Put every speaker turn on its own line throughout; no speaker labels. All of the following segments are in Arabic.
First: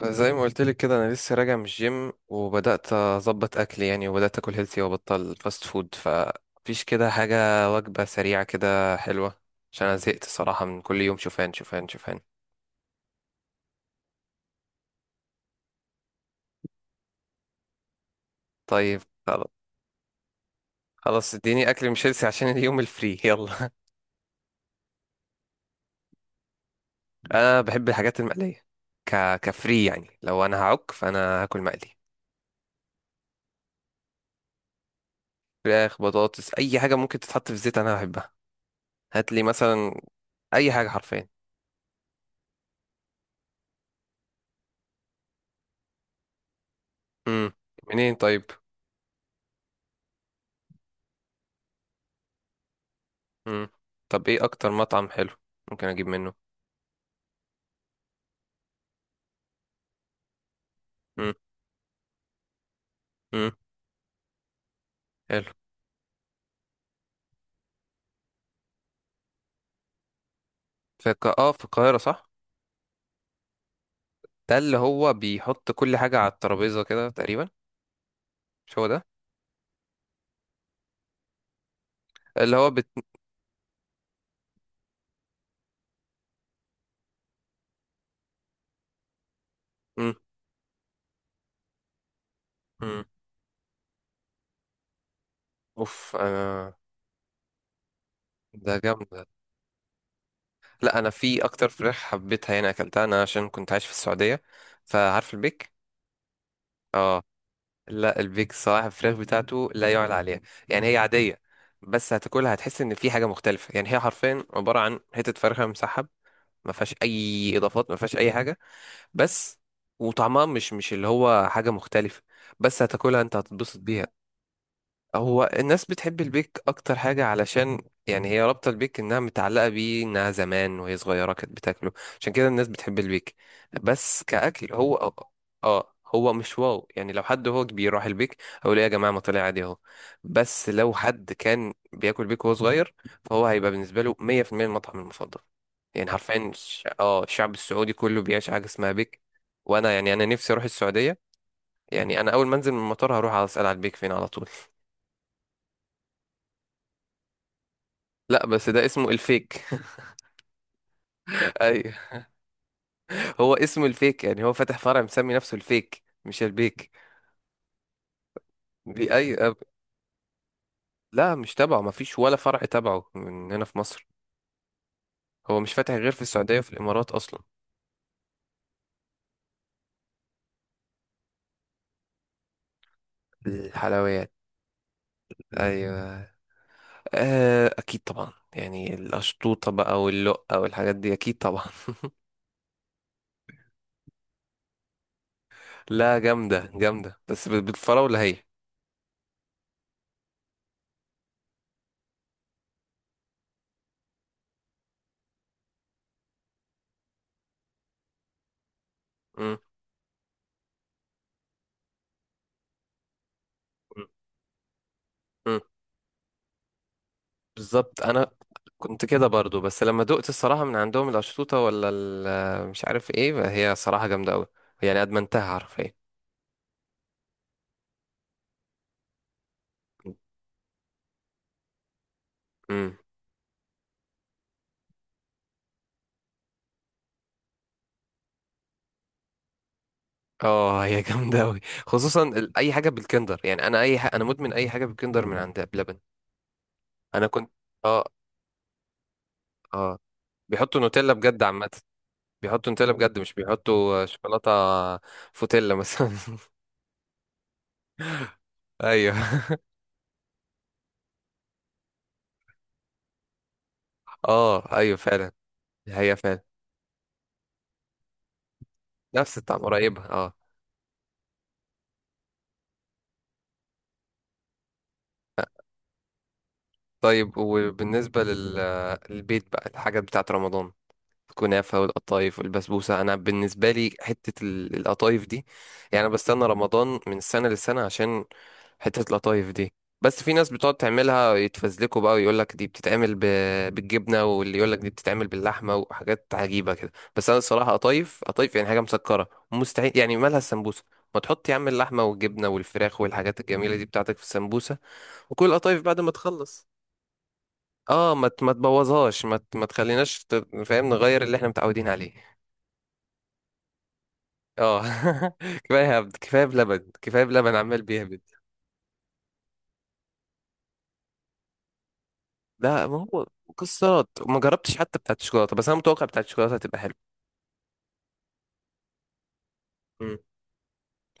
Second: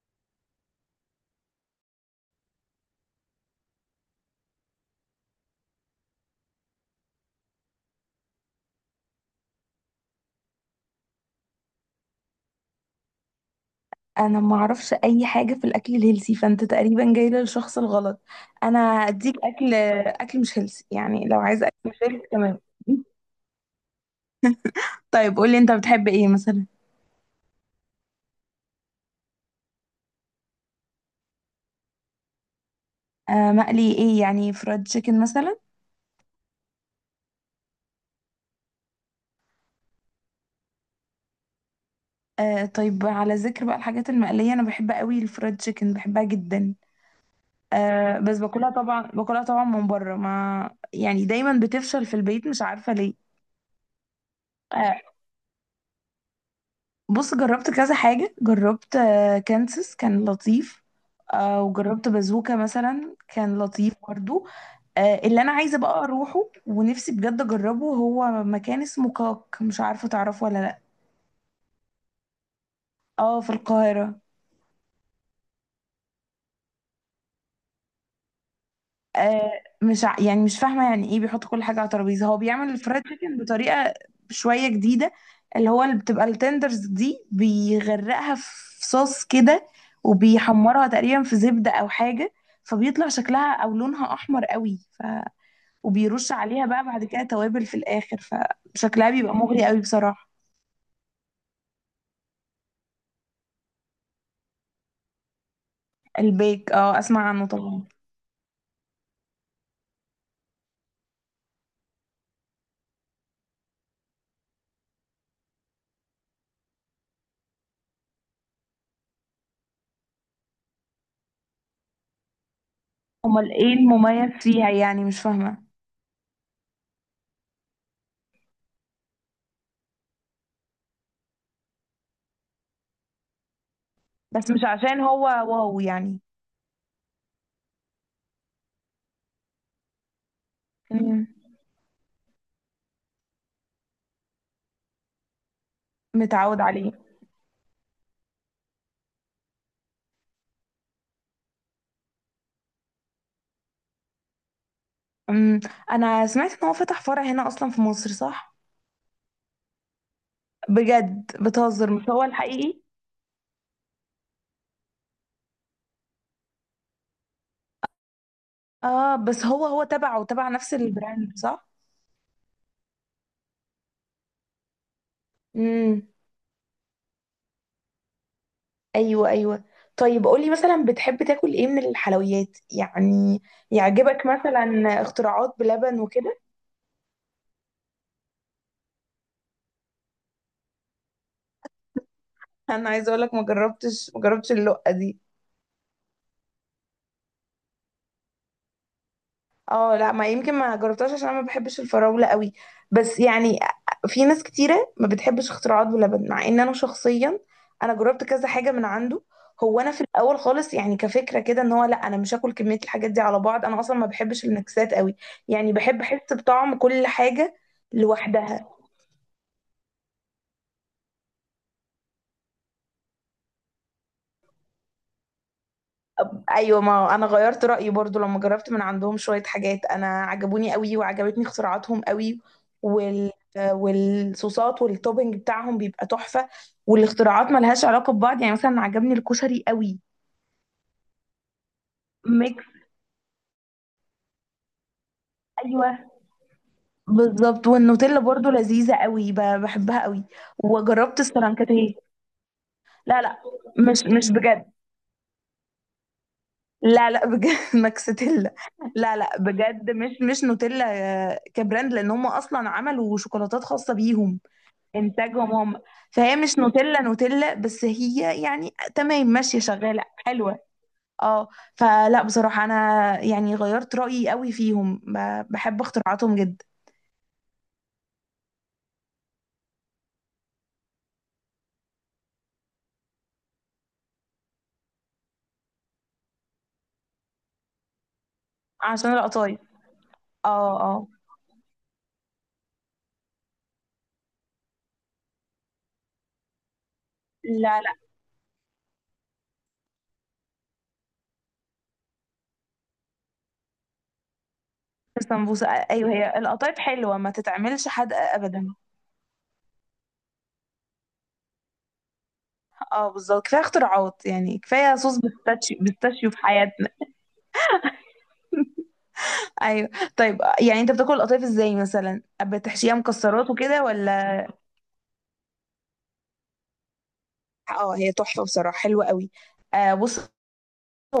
فزي ما قلت لك كده انا لسه راجع من الجيم وبدات اظبط اكلي يعني، وبدات اكل هيلثي وابطل فاست فود، فمفيش كده حاجه، وجبه سريعه كده حلوه، عشان انا زهقت صراحه من كل يوم شوفان شوفان شوفان.
انا ما اعرفش اي حاجه في الاكل الهيلثي، فانت تقريبا جاي للشخص الغلط. انا
طيب.
اديك
خلاص.
اكل مش هيلثي يعني،
خلاص،
لو عايزه
اديني اكل
اكل مش
مش هيلثي
هيلثي،
عشان
تمام؟
اليوم الفري، يلا.
طيب، قولي انت بتحب ايه مثلا؟
انا بحب الحاجات المقليه. كفري يعني، لو انا هعك فانا هاكل مقلي.
آه، مقلي ايه يعني؟ فرايد تشيكن مثلا؟
فراخ، بطاطس، اي حاجه ممكن تتحط في الزيت انا بحبها. هات لي مثلا اي حاجه حرفيا.
آه طيب، على ذكر بقى الحاجات المقليه، انا بحب قوي الفرايد تشيكن، بحبها جدا.
امم. منين
آه، بس
طيب.
باكلها طبعا من بره، ما يعني دايما بتفشل في البيت، مش عارفه ليه.
مم. طب ايه اكتر
آه،
مطعم حلو ممكن اجيب منه؟
بص، جربت كذا حاجة، جربت كانسس، كان لطيف.
مم.
وجربت بازوكا مثلا،
مم.
كان لطيف برضو. اللي
حلو.
انا عايزة بقى اروحه ونفسي بجد اجربه هو مكان اسمه كاك، مش عارفة تعرفه ولا لا؟
في القاهرة صح؟
اه، في القاهرة.
ده اللي هو بيحط كل حاجة على الترابيزة كده تقريبا، مش هو ده؟
آه مش ع- يعني مش فاهمه، يعني ايه بيحط كل حاجه على ترابيزه؟ هو
اللي هو
بيعمل
بت...
الفرايد تشيكن بطريقه شويه جديده، اللي هو اللي بتبقى التندرز دي بيغرقها في صوص كده،
مم.
وبيحمرها تقريبا في زبده او حاجه.
مم.
فبيطلع شكلها او لونها احمر قوي
اوف
وبيرش عليها
انا.
بقى بعد كده توابل في الاخر،
ده جامد
فشكلها
ده.
بيبقى مغري قوي بصراحه.
لا، انا في اكتر فراخ حبيتها هنا اكلتها انا عشان كنت عايش في السعودية، فعارف البيك.
البيك، اه،
اه.
اسمع عنه طبعا.
لا، البيك صراحة الفراخ بتاعته لا يعلى عليها. يعني هي عادية، بس هتاكلها هتحس ان في حاجة مختلفة. يعني هي حرفيا عبارة عن حتة فرخة مسحب، ما فيهاش اي اضافات، ما فيهاش اي حاجة بس. وطعمها مش اللي هو حاجة مختلفة، بس هتاكلها انت
امال ايه
هتتبسط بيها.
المميز فيها يعني؟ مش
هو
فاهمه.
الناس بتحب البيك اكتر حاجة علشان، يعني هي رابطة، البيك انها متعلقة بيه، انها زمان وهي صغيرة كانت بتاكله، عشان كده الناس بتحب البيك، بس
بس مش
كأكل
عشان
هو.
هو واو
اه،
يعني.
هو مش واو يعني. لو حد هو كبير راح البيك اقول ايه يا جماعة، ما طلع عادي اهو. بس لو
مم.
حد كان بياكل بيك وهو صغير فهو هيبقى بالنسبة له 100% المطعم المفضل. يعني حرفيا
متعود عليه.
الشعب السعودي كله بيعيش حاجة اسمها بيك. وانا يعني، انا نفسي اروح السعودية، يعني انا اول ما انزل من المطار هروح اسال على البيك فين على طول.
أمم، انا سمعت ان هو فتح فرع هنا اصلا في مصر،
لا،
صح؟
بس ده اسمه الفيك.
بجد بتهزر؟
ايوه،
مش هو الحقيقي؟
هو اسمه الفيك، يعني هو فاتح فرع مسمي نفسه الفيك مش البيك. بي
اه،
اي
بس
أب...
هو تبعه تبع نفس
لا
البراند،
مش
صح؟
تبعه، ما فيش ولا فرع تبعه من هنا في مصر، هو مش فاتح
امم
غير في السعودية وفي الامارات اصلا.
ايوه، ايوه. طيب، قولي مثلا بتحب تاكل ايه من الحلويات يعني؟ يعجبك
الحلويات.
مثلا اختراعات بلبن
ايوه.
وكده؟
آه، اكيد طبعا، يعني الاشطوطة بقى واللقة والحاجات دي اكيد طبعا.
انا عايزه اقول لك، ما جربتش اللقه دي.
لا، جامدة جامدة، بس بالفراولة هي.
اه لا، ما يمكن ما جربتهاش عشان انا ما بحبش الفراولة قوي، بس يعني في ناس كتيرة ما بتحبش اختراعات بلبن، مع ان انا شخصيا انا جربت كذا حاجة من عنده.
مم.
هو انا في الاول خالص يعني، كفكرة كده ان هو، لا انا مش هاكل كمية الحاجات دي على بعض، انا اصلا ما بحبش النكسات قوي،
مم.
يعني بحب احس بطعم كل حاجة
بالظبط. انا
لوحدها.
كنت كده برضو، بس لما دقت الصراحه من عندهم القشطوطه مش عارف ايه هي، صراحه جامده قوي، يعني ادمنتها حرفيا.
ايوه، ما انا غيرت رايي برضو لما جربت من عندهم شويه حاجات، انا عجبوني قوي، وعجبتني اختراعاتهم قوي،
امم.
وال والصوصات والتوبنج بتاعهم بيبقى تحفه. والاختراعات ملهاش علاقه ببعض، يعني مثلا عجبني الكشري قوي،
اه، هي جامده قوي، خصوصا
ميكس.
اي حاجه بالكندر. يعني انا اي حاجة انا مدمن اي حاجه بالكندر من عندها
ايوه،
بلبن. انا كنت.
بالظبط،
اه.
والنوتيلا برضو لذيذه قوي،
اه.
بحبها قوي.
بيحطوا نوتيلا
وجربت
بجد عامه.
السلانكاتيه.
بيحطوا نوتيلا بجد،
لا،
مش
لا، مش
بيحطوا
مش
شوكولاته.
بجد.
فوتيلا مثلا.
لا، لا، بجد. ماكساتيلا.
ايوه.
لا، لا، بجد، مش نوتيلا. كبراند لان هم اصلا عملوا شوكولاتات خاصه بيهم،
اه ايوه فعلا.
انتاجهم هم.
هي
فهي
فعلا
مش نوتيلا نوتيلا، بس هي يعني تمام،
نفس الطعم
ماشيه
قريبه،
شغاله
اه.
حلوه. اه. فلا بصراحه، انا يعني غيرت رايي قوي فيهم، بحب اختراعاتهم جدا.
طيب، للبيت بقى الحاجات بتاعة رمضان، الكنافة والقطايف والبسبوسة. أنا بالنسبة لي حتة القطايف دي، يعني أنا بستنى رمضان من سنة لسنة عشان حتة
عشان
القطايف
القطايف.
دي. بس في ناس بتقعد
اه، اه.
تعملها يتفزلكوا بقى ويقولك دي بالجبنة، واللي يقولك دي بتتعمل باللحمة وحاجات عجيبة كده. بس أنا الصراحة
لا، لا.
قطايف قطايف، يعني حاجة مسكرة، مستحيل، يعني مالها السمبوسة؟ ما تحط يا عم اللحمة والجبنة والفراخ والحاجات الجميلة دي بتاعتك في السمبوسة. وكل
السمبوسه،
القطايف بعد
ايوه،
ما
هي
تخلص،
القطايف حلوه ما تتعملش
اه،
حادقه
ما
ابدا.
تبوظهاش، ما تخليناش. فاهم؟ نغير اللي احنا متعودين عليه.
اه، بالظبط، كفايه اختراعات يعني،
اه.
كفايه صوص بيستاشيو
كفايه هبد،
بيستاشيو في
كفايه
حياتنا.
بلبن، كفايه بلبن عمال بيهبد.
ايوه. طيب، يعني انت بتاكل القطايف ازاي مثلا؟
لا،
بتحشيها
ما هو
مكسرات وكده
مكسرات ما
ولا؟
جربتش، حتى بتاعت الشوكولاته، بس انا متوقع بتاعت الشوكولاته هتبقى حلوه.
اه، هي تحفه بصراحه، حلوه قوي. آه،
مم.
بص،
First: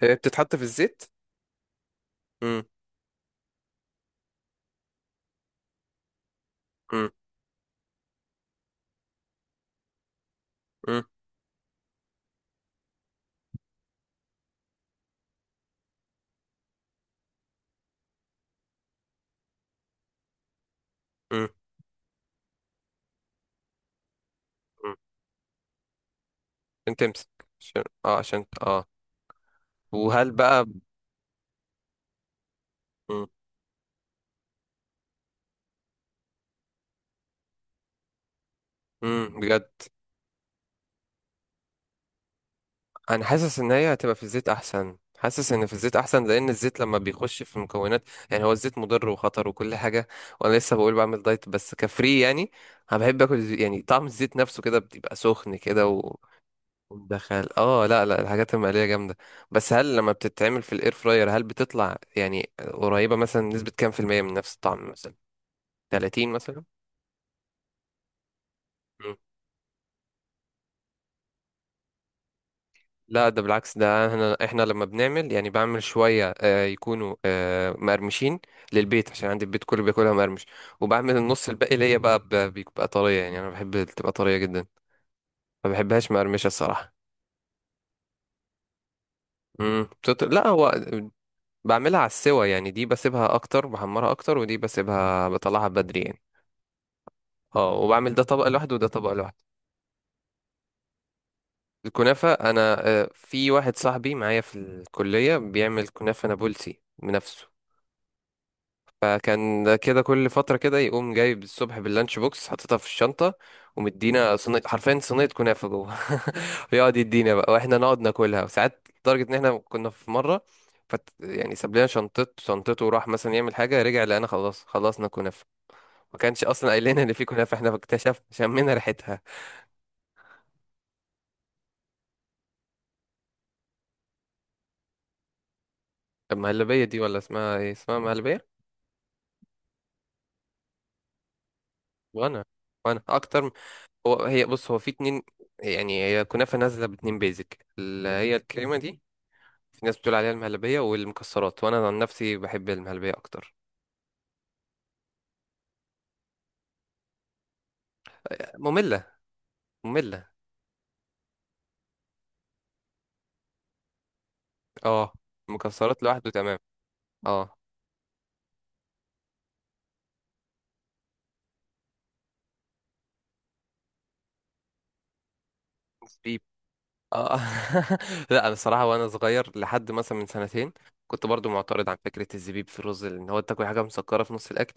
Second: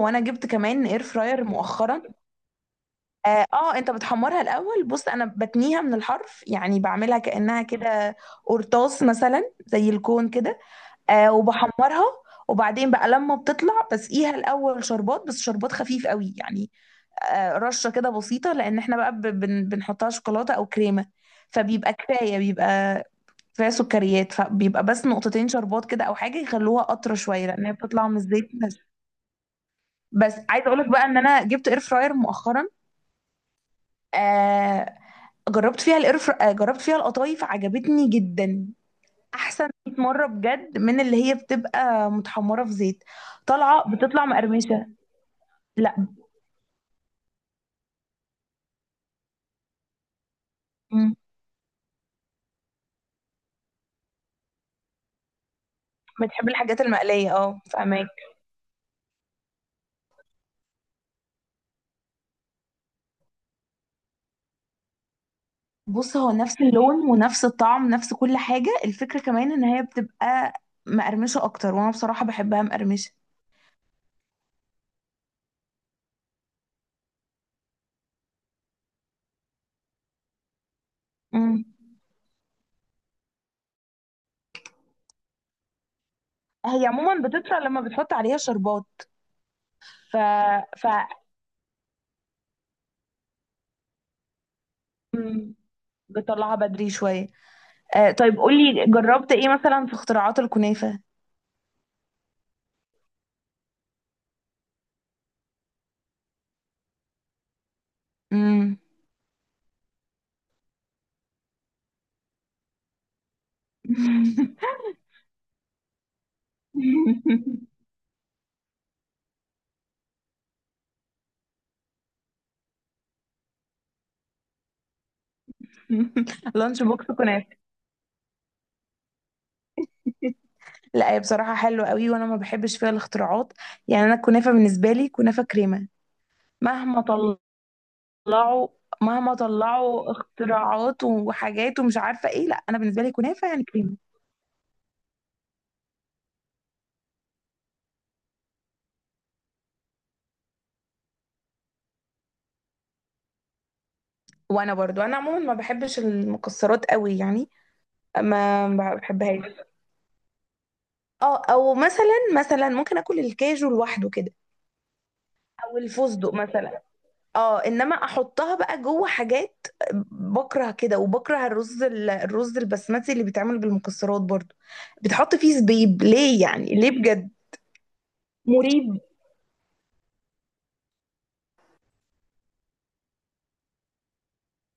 هي
جبت
بتتحط في
كمان
الزيت؟
اير فراير مؤخرا.
امم.
اه. انت بتحمرها الاول، بص، انا بتنيها من الحرف يعني،
امم.
بعملها كانها كده قرطاس مثلا، زي الكون كده.
امم.
وبحمرها، وبعدين بقى لما بتطلع بسقيها الاول شربات، بس شربات خفيف قوي يعني. رشه كده بسيطه، لان احنا بقى ب- بن بنحطها شوكولاته او كريمه،
امم.
فبيبقى كفايه، بيبقى كفايه سكريات، فبيبقى
امم.
بس نقطتين شربات كده او حاجه، يخلوها
عشان
قطره
تمسك،
شويه، لان هي
عشان
بتطلع من
اه عشان
الزيت.
اه وهل
بس
بقى.
عايزه اقول لك بقى ان انا جبت اير فراير مؤخرا.
امم.
آه جربت فيها القرف، جربت فيها القطايف، عجبتني جدا،
بجد.
احسن 100 مره بجد من اللي هي بتبقى متحمره في زيت.
انا حاسس ان
طالعه
هي هتبقى في
بتطلع
الزيت
مقرمشه.
احسن، حاسس ان في الزيت
لا.
احسن، لان الزيت لما بيخش في المكونات، يعني هو الزيت مضر وخطر وكل حاجه. وانا لسه بقول
مم.
بعمل دايت بس كفري يعني. انا بحب اكل يعني طعم الزيت نفسه كده بيبقى سخن كده
بتحب الحاجات المقليه،
ومدخل.
اه،
اه، لا
فاهمك.
لا، الحاجات المقليه جامده، بس هل لما بتتعمل في الاير فراير هل بتطلع يعني قريبه، مثلا نسبه كام في الميه من نفس الطعم؟ مثلا
بص، هو
30
نفس
مثلا.
اللون ونفس الطعم، نفس كل حاجه، الفكره كمان ان هي بتبقى مقرمشه اكتر، وانا بصراحه بحبها مقرمشه.
لا، ده بالعكس، ده احنا لما بنعمل، يعني بعمل شويه يكونوا مقرمشين للبيت عشان عندي البيت كله بياكلها مقرمش، وبعمل النص
مم.
الباقي ليا بقى بيبقى طريه، يعني انا بحب تبقى طريه جدا، ما بحبهاش مقرمشه
هي
الصراحه.
عموما بتطلع لما بتحط عليها شربات.
امم.
ف
لا، هو
ف
بعملها على السوا، يعني دي بسيبها اكتر بحمرها اكتر، ودي بسيبها
مم.
بطلعها بدري يعني.
بتطلعها بدري شويه.
اه، وبعمل ده
طيب،
طبق لوحده
قولي
وده طبق
جربت
لوحده.
ايه مثلا في اختراعات الكنافة؟
الكنافه انا، في واحد صاحبي معايا في الكليه بيعمل كنافه نابلسي بنفسه،
امم
فكان كده كل فترة كده يقوم جايب الصبح باللانش بوكس حاططها في الشنطة، ومدينا صينية، حرفيا صينية كنافة جوه. ويقعد يدينا بقى واحنا نقعد ناكلها، وساعات لدرجة ان احنا كنا في مرة يعني ساب لنا شنطته وراح مثلا يعمل حاجة، رجع لقينا خلاص خلصنا كنافة، ما كانش اصلا
لانش
قايل لنا
بوكس
ان في كنافة،
كنافة!
احنا اكتشفنا شمينا ريحتها.
لا، هي بصراحة حلوة قوي، وانا ما بحبش فيها الاختراعات، يعني انا الكنافة بالنسبة لي كنافة كريمة.
المهلبية دي،
مهما
ولا اسمها ايه؟ اسمها مهلبية.
طلعوا مهما طلعوا اختراعات وحاجات ومش عارفة
وانا
ايه، لا انا
وانا
بالنسبة لي كنافة يعني كريمة.
هو، هي بص، هو في اتنين، يعني هي كنافة نازلة باتنين بيزك اللي هي الكريمة دي، في ناس بتقول عليها المهلبية والمكسرات، وأنا عن نفسي بحب المهلبية أكتر.
وانا برضو، انا عموما ما بحبش المكسرات قوي يعني، ما
مملة
بحبهاش.
مملة.
اه، او مثلا ممكن اكل الكاجو لوحده كده،
اه،
او
المكسرات لوحده
الفستق
تمام.
مثلا.
اه.
اه، انما احطها بقى جوه حاجات، بكره كده، وبكره الرز الرز البسمتي اللي بيتعمل بالمكسرات برضو. بتحط فيه زبيب
بيب.
ليه؟ يعني ليه بجد؟
اه. لا، أنا الصراحة
مريب.
وأنا صغير لحد مثلا من سنتين كنت برضو معترض عن فكرة الزبيب في الرز، لأن هو تاكل حاجة مسكرة في نص الأكل.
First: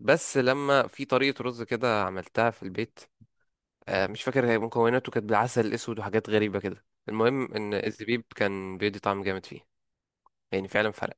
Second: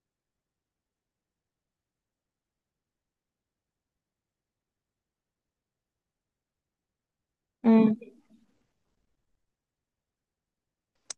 بس لما في طريقة رز كده عملتها في البيت، آه مش فاكر هي مكوناته كانت بالعسل الأسود وحاجات غريبة كده، المهم إن
مم.
الزبيب كان بيدي طعم جامد فيه، يعني فعلا فرق.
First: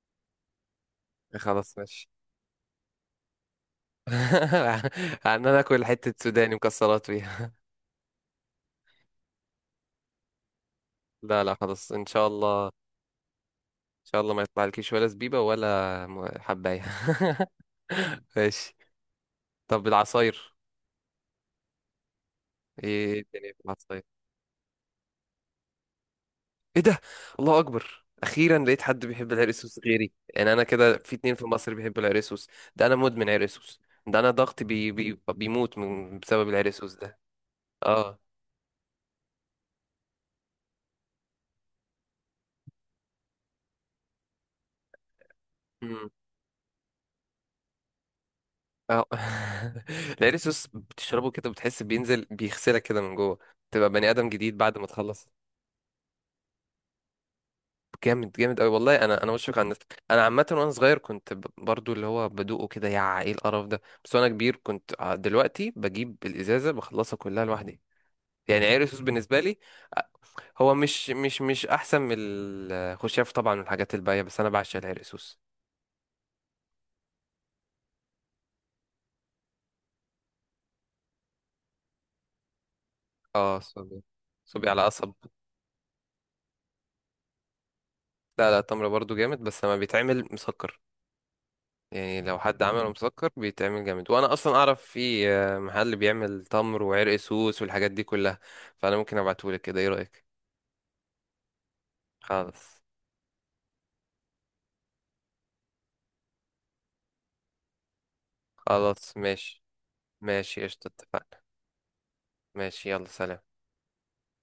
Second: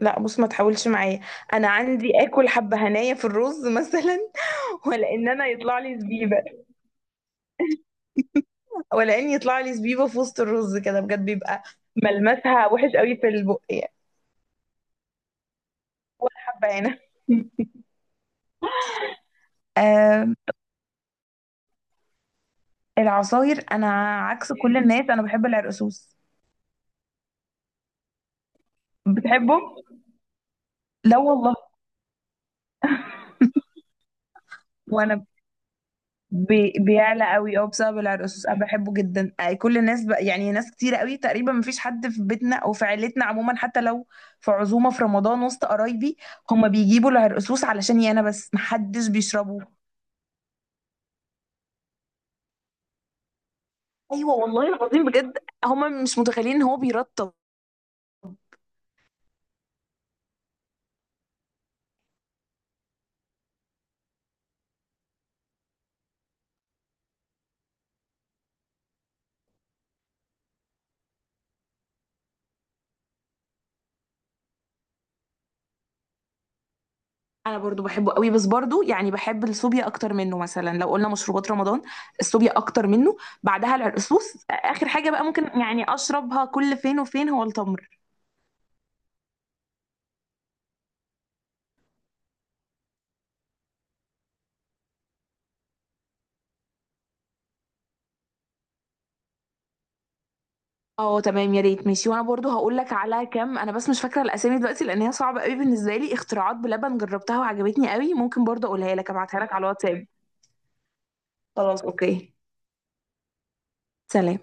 لا، بص، ما تحاولش معايا. انا
خلاص ماشي.
عندي اكل حبه هنايا في الرز مثلا. ولا ان
عن
انا
انا
يطلع
اكل
لي
حته
زبيبه،
سوداني مكسرات فيها.
ولا ان يطلع لي زبيبه في وسط الرز كده، بجد
لا لا،
بيبقى
خلاص ان شاء الله
ملمسها
ان
وحش قوي في البق يعني،
شاء الله ما يطلع لكيش ولا زبيبه ولا
ولا حبه
حبايه.
هنا.
ماشي. طب
آه.
العصاير، ايه الدنيا في
العصاير،
العصاير؟
انا عكس كل الناس، انا بحب العرقسوس.
ايه ده؟ الله اكبر، اخيرا لقيت حد بيحب
بتحبه؟
العرقسوس غيري، يعني انا كده في
لا
اتنين في
والله.
مصر بيحبوا العرقسوس. ده انا مدمن عرقسوس، ده انا ضغطي بي
وانا
بيموت من بسبب العرقسوس ده.
بيعلى قوي، اه، بسبب
اه.
العرقسوس، انا بحبه جدا، كل الناس يعني ناس كتير قوي، تقريبا مفيش حد في بيتنا او في عيلتنا عموما، حتى لو في عزومه في رمضان وسط قرايبي، هما بيجيبوا العرقسوس علشاني انا، بس
اه.
محدش بيشربه.
العرق السوس بتشربه كده بتحس بينزل بيغسلك كده من جوه، تبقى بني ادم
ايوه
جديد
والله
بعد ما
العظيم،
تخلص.
بجد. هما مش متخيلين ان هو بيرطب.
جامد جامد قوي والله. انا بشفق على الناس. انا عامه وانا صغير كنت برضو اللي هو بدوقه كده يا ايه القرف ده، بس وانا كبير كنت دلوقتي بجيب الازازه بخلصها كلها لوحدي. يعني عرق السوس بالنسبه لي، آه، هو مش احسن من الخشاف طبعا والحاجات الباقيه، بس انا بعشق العرق السوس.
انا برضو بحبه قوي، بس برضو يعني بحب السوبيا اكتر منه، مثلا لو قلنا مشروبات رمضان، السوبيا اكتر منه.
اه
بعدها
صبي.
العرقسوس،
صبي على
اخر حاجه
قصب.
بقى ممكن يعني اشربها كل فين وفين هو التمر.
لا لا، التمر برضو جامد بس لما بيتعمل مسكر، يعني لو حد عمله مسكر بيتعمل جامد. وانا اصلا اعرف في محل بيعمل تمر وعرق سوس والحاجات دي كلها، فانا ممكن ابعتهولك كده، ايه رأيك؟
اه تمام، يا ريت، ماشي. وانا برضو هقول
خلاص.
لك على كام، انا بس مش فاكره الاسامي دلوقتي لان هي صعبه قوي بالنسبه لي، اختراعات بلبن جربتها وعجبتني قوي، ممكن برضو اقولها لك،
خلاص
ابعتها لك
ماشي.
على الواتساب.
ماشي قشطة، اتفقنا.
خلاص، اوكي.
ماشي يلا سلام.
سلام